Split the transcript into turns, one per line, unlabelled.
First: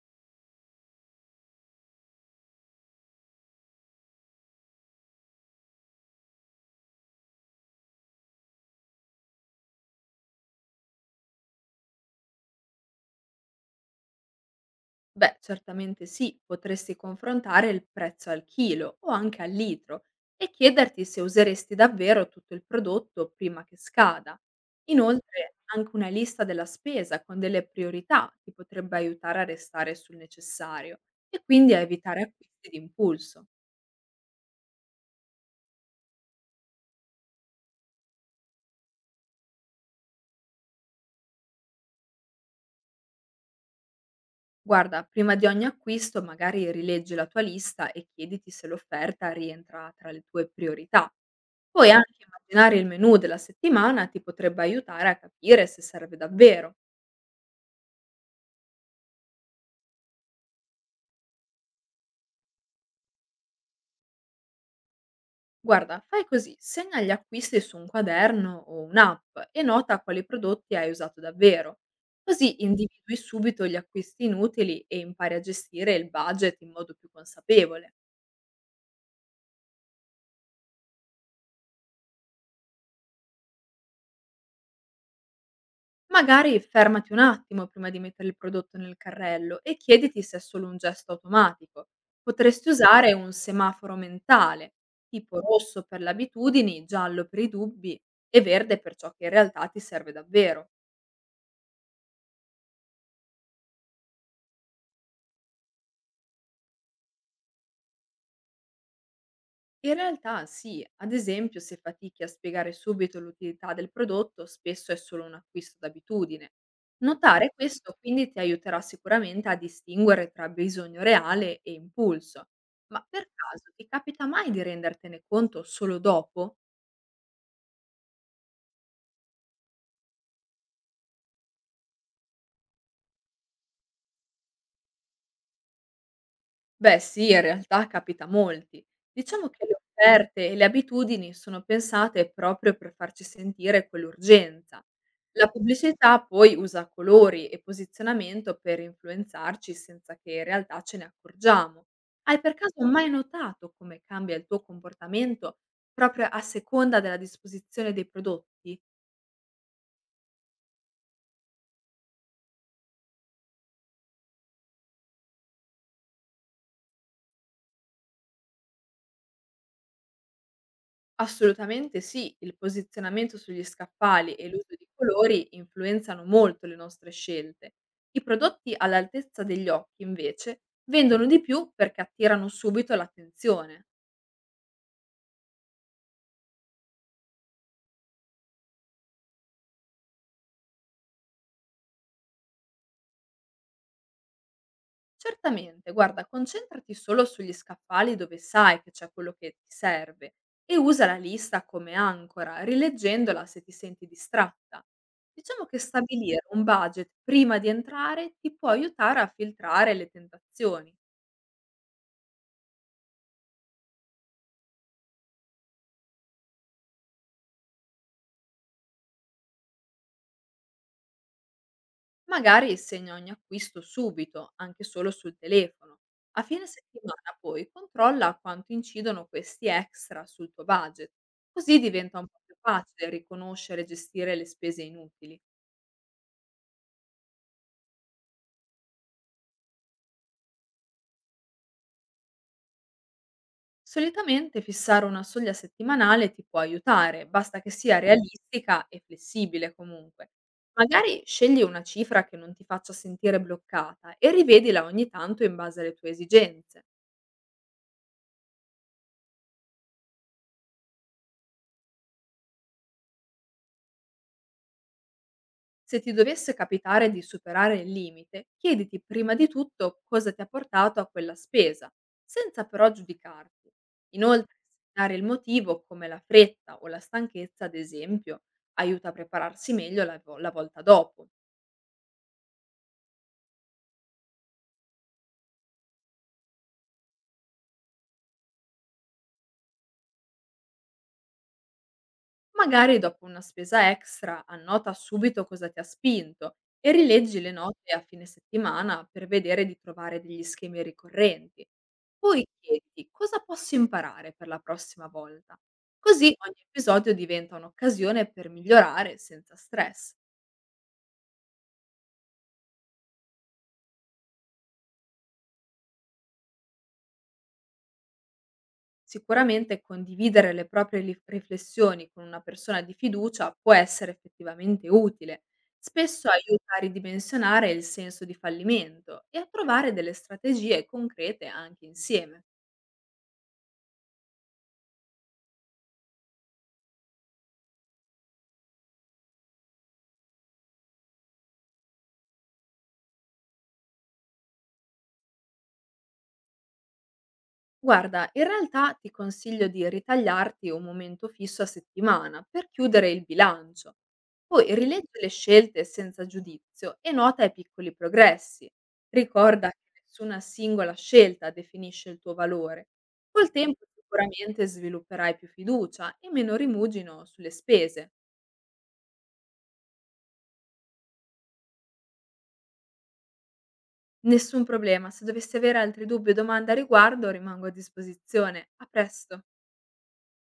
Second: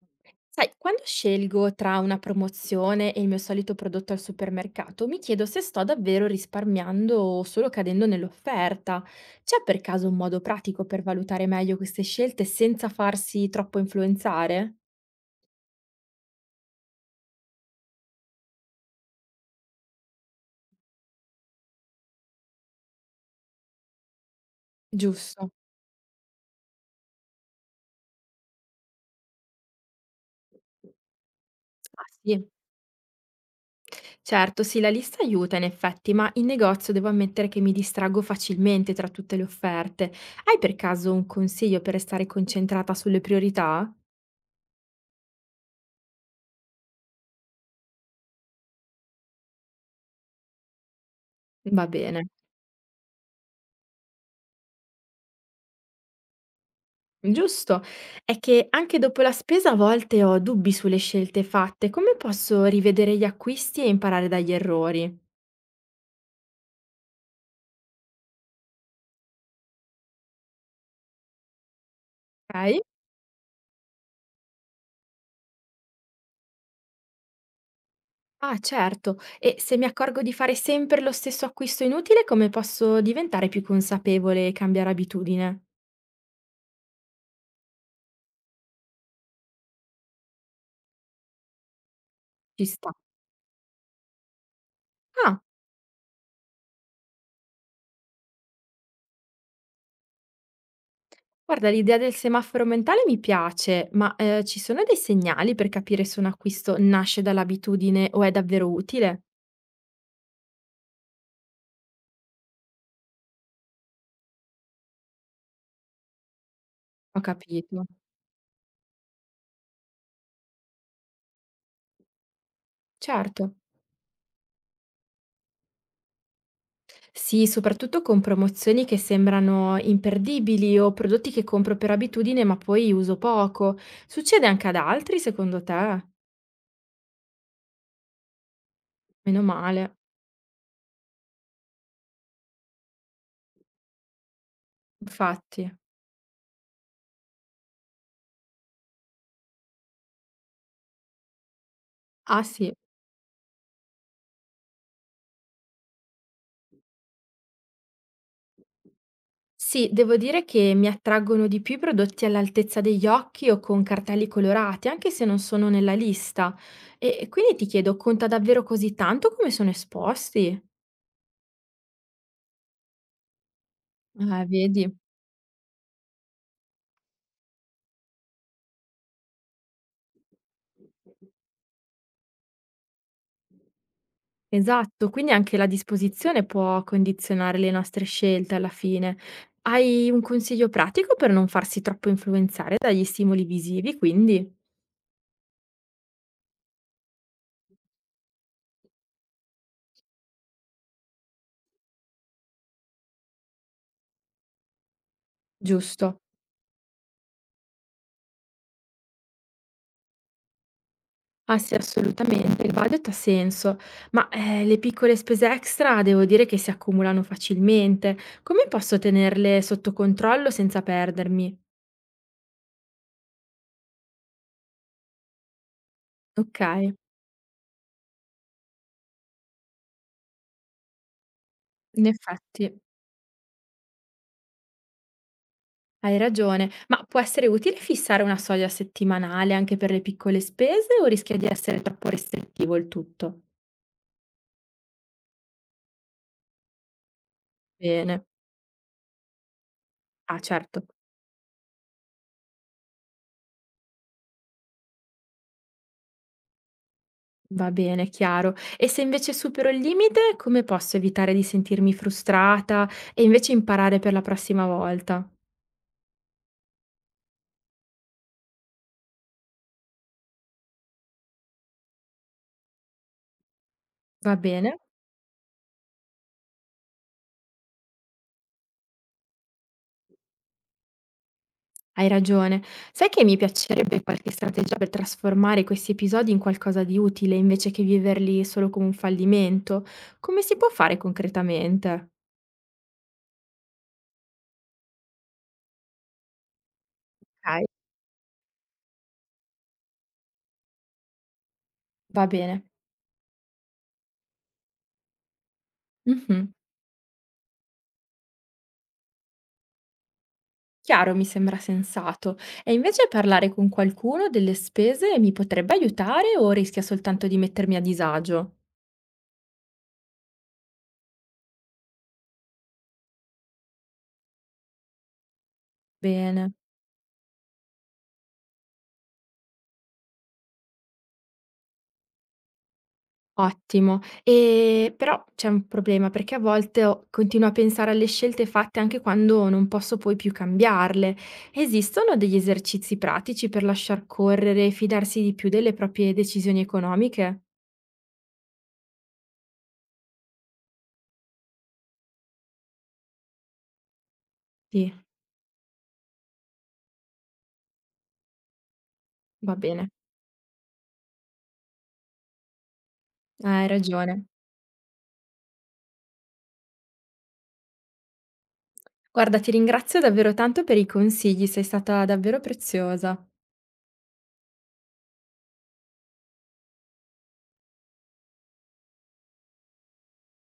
Sai, quando scelgo tra una promozione e il mio solito prodotto al supermercato, mi chiedo se sto davvero risparmiando o solo cadendo nell'offerta. C'è per caso un modo pratico per valutare meglio queste scelte senza farsi troppo influenzare?
Beh, certamente sì, potresti confrontare il prezzo al chilo o anche al litro e chiederti se useresti davvero tutto il prodotto prima che scada.
Giusto.
Inoltre, anche una lista della spesa con delle priorità ti potrebbe aiutare a restare sul necessario e quindi a
Ah
evitare
sì,
acquisti d'impulso.
certo, sì, la lista aiuta in effetti, ma in negozio devo ammettere che mi distraggo facilmente tra tutte le offerte. Hai per caso un consiglio per restare concentrata sulle priorità?
Guarda, prima di ogni acquisto magari rileggi la tua lista e chiediti se l'offerta rientra tra le tue priorità.
Va
Poi anche
bene.
immaginare il menù della settimana ti potrebbe aiutare a capire se serve davvero.
Giusto. È che anche dopo la spesa a volte ho dubbi sulle scelte fatte. Come posso rivedere gli acquisti e imparare dagli errori?
Guarda, fai così, segna gli acquisti su un quaderno o un'app e nota quali prodotti hai usato davvero. Così
Ok?
individui subito gli acquisti inutili e impari a gestire il budget in modo più consapevole.
Ah, certo. E se mi accorgo di fare sempre lo stesso acquisto inutile, come posso diventare più consapevole e cambiare abitudine?
Magari fermati un attimo prima di mettere il prodotto nel carrello e chiediti se è solo un gesto automatico.
Ci
Potresti
sta.
usare un semaforo mentale, tipo
Ah,
rosso per le abitudini, giallo per i dubbi e verde per ciò che in realtà ti serve davvero.
guarda, l'idea del semaforo mentale mi piace, ma ci sono dei segnali per capire se un acquisto nasce dall'abitudine o è davvero utile?
In realtà sì, ad esempio se fatichi a spiegare subito l'utilità del prodotto, spesso è solo un acquisto d'abitudine. Mm.
Ho
Notare
capito.
questo quindi ti aiuterà sicuramente a distinguere tra bisogno reale e impulso, ma per
Certo.
caso ti capita mai di rendertene conto solo dopo?
Sì, soprattutto con promozioni che sembrano imperdibili o prodotti che compro per abitudine ma poi uso poco. Succede anche ad altri secondo te?
Beh sì, in realtà capita a molti.
Meno
Diciamo che le
male,
offerte e le abitudini sono pensate proprio per farci sentire quell'urgenza. La
infatti.
pubblicità poi usa colori e posizionamento per influenzarci senza che in realtà ce ne accorgiamo. Hai
Ah
per
sì.
caso mai notato come cambia il tuo comportamento proprio a seconda della disposizione dei prodotti?
Sì, devo dire che mi attraggono di più i prodotti all'altezza degli occhi o con cartelli colorati, anche se non sono nella lista. E quindi ti chiedo, conta davvero così tanto come sono esposti?
Assolutamente sì, il posizionamento sugli scaffali e l'uso
Vedi.
di colori influenzano molto le nostre scelte. I prodotti all'altezza degli occhi, invece, vendono di più perché attirano subito l'attenzione.
Esatto, quindi anche la disposizione può condizionare le nostre scelte alla fine. Hai un consiglio pratico per non farsi troppo influenzare dagli stimoli visivi, quindi?
Certamente, guarda, concentrati solo sugli scaffali dove sai che c'è quello che ti serve e usa la lista come ancora, rileggendola se ti senti distratta. Diciamo che
Giusto.
stabilire un budget prima di entrare ti può aiutare a filtrare le tentazioni.
Ah sì, assolutamente, il budget ha senso, ma le piccole spese extra devo dire che si accumulano facilmente. Come posso tenerle sotto controllo senza perdermi?
Magari segna ogni acquisto subito, anche solo sul telefono. A
Ok,
fine settimana poi controlla quanto incidono questi extra sul tuo budget, così
in
diventa un po' più
effetti.
facile riconoscere e gestire le spese inutili.
Hai ragione, ma può essere utile fissare una soglia settimanale anche per le piccole spese o rischia di essere troppo restrittivo il tutto?
Solitamente fissare una soglia settimanale ti può aiutare, basta che sia
Bene.
realistica e flessibile comunque.
Ah, certo.
Magari scegli una cifra che non ti faccia sentire bloccata e rivedila ogni tanto in base alle tue esigenze.
Va bene, chiaro. E se invece supero il limite, come posso evitare di sentirmi frustrata e invece imparare per la prossima volta?
Se ti dovesse capitare di superare il limite, chiediti prima di tutto cosa ti ha portato a quella spesa, senza però giudicarti.
Va
Inoltre,
bene?
dare il motivo, come la fretta o la stanchezza, ad esempio, aiuta a prepararsi meglio la volta dopo.
Hai ragione. Sai che mi piacerebbe qualche strategia per trasformare questi episodi in qualcosa di utile invece che viverli solo come un fallimento? Come si può fare concretamente?
Magari dopo una spesa extra annota subito cosa ti ha spinto e rileggi le
Ok,
note a fine settimana per vedere di trovare degli schemi ricorrenti.
va
Poi
bene.
chiediti cosa posso imparare per la prossima volta. Così
Mh-mh.
ogni episodio diventa un'occasione per migliorare senza stress.
Chiaro, mi sembra sensato. E invece parlare con qualcuno delle spese mi potrebbe aiutare o rischia soltanto di mettermi a disagio?
Sicuramente condividere le proprie riflessioni con una persona di fiducia può essere effettivamente utile. Spesso
Bene,
aiuta a ridimensionare il senso di fallimento e a trovare delle strategie concrete anche insieme.
ottimo. Però c'è un problema, perché a volte ho continuo a pensare alle scelte fatte anche quando non posso poi più cambiarle. Esistono degli esercizi pratici per lasciar correre e fidarsi di più delle proprie decisioni economiche?
Guarda, in realtà ti consiglio di ritagliarti un momento fisso a settimana per chiudere il bilancio. Poi
Sì,
rileggi le scelte senza giudizio e nota i piccoli progressi.
va
Ricorda che
bene.
nessuna singola scelta definisce il tuo valore. Col
Hai
tempo
ragione.
sicuramente svilupperai più fiducia e meno rimugino sulle spese.
Guarda, ti ringrazio davvero tanto per i consigli, sei stata davvero preziosa.
Nessun problema, se dovessi avere altri dubbi o domande a riguardo rimango a disposizione. A presto!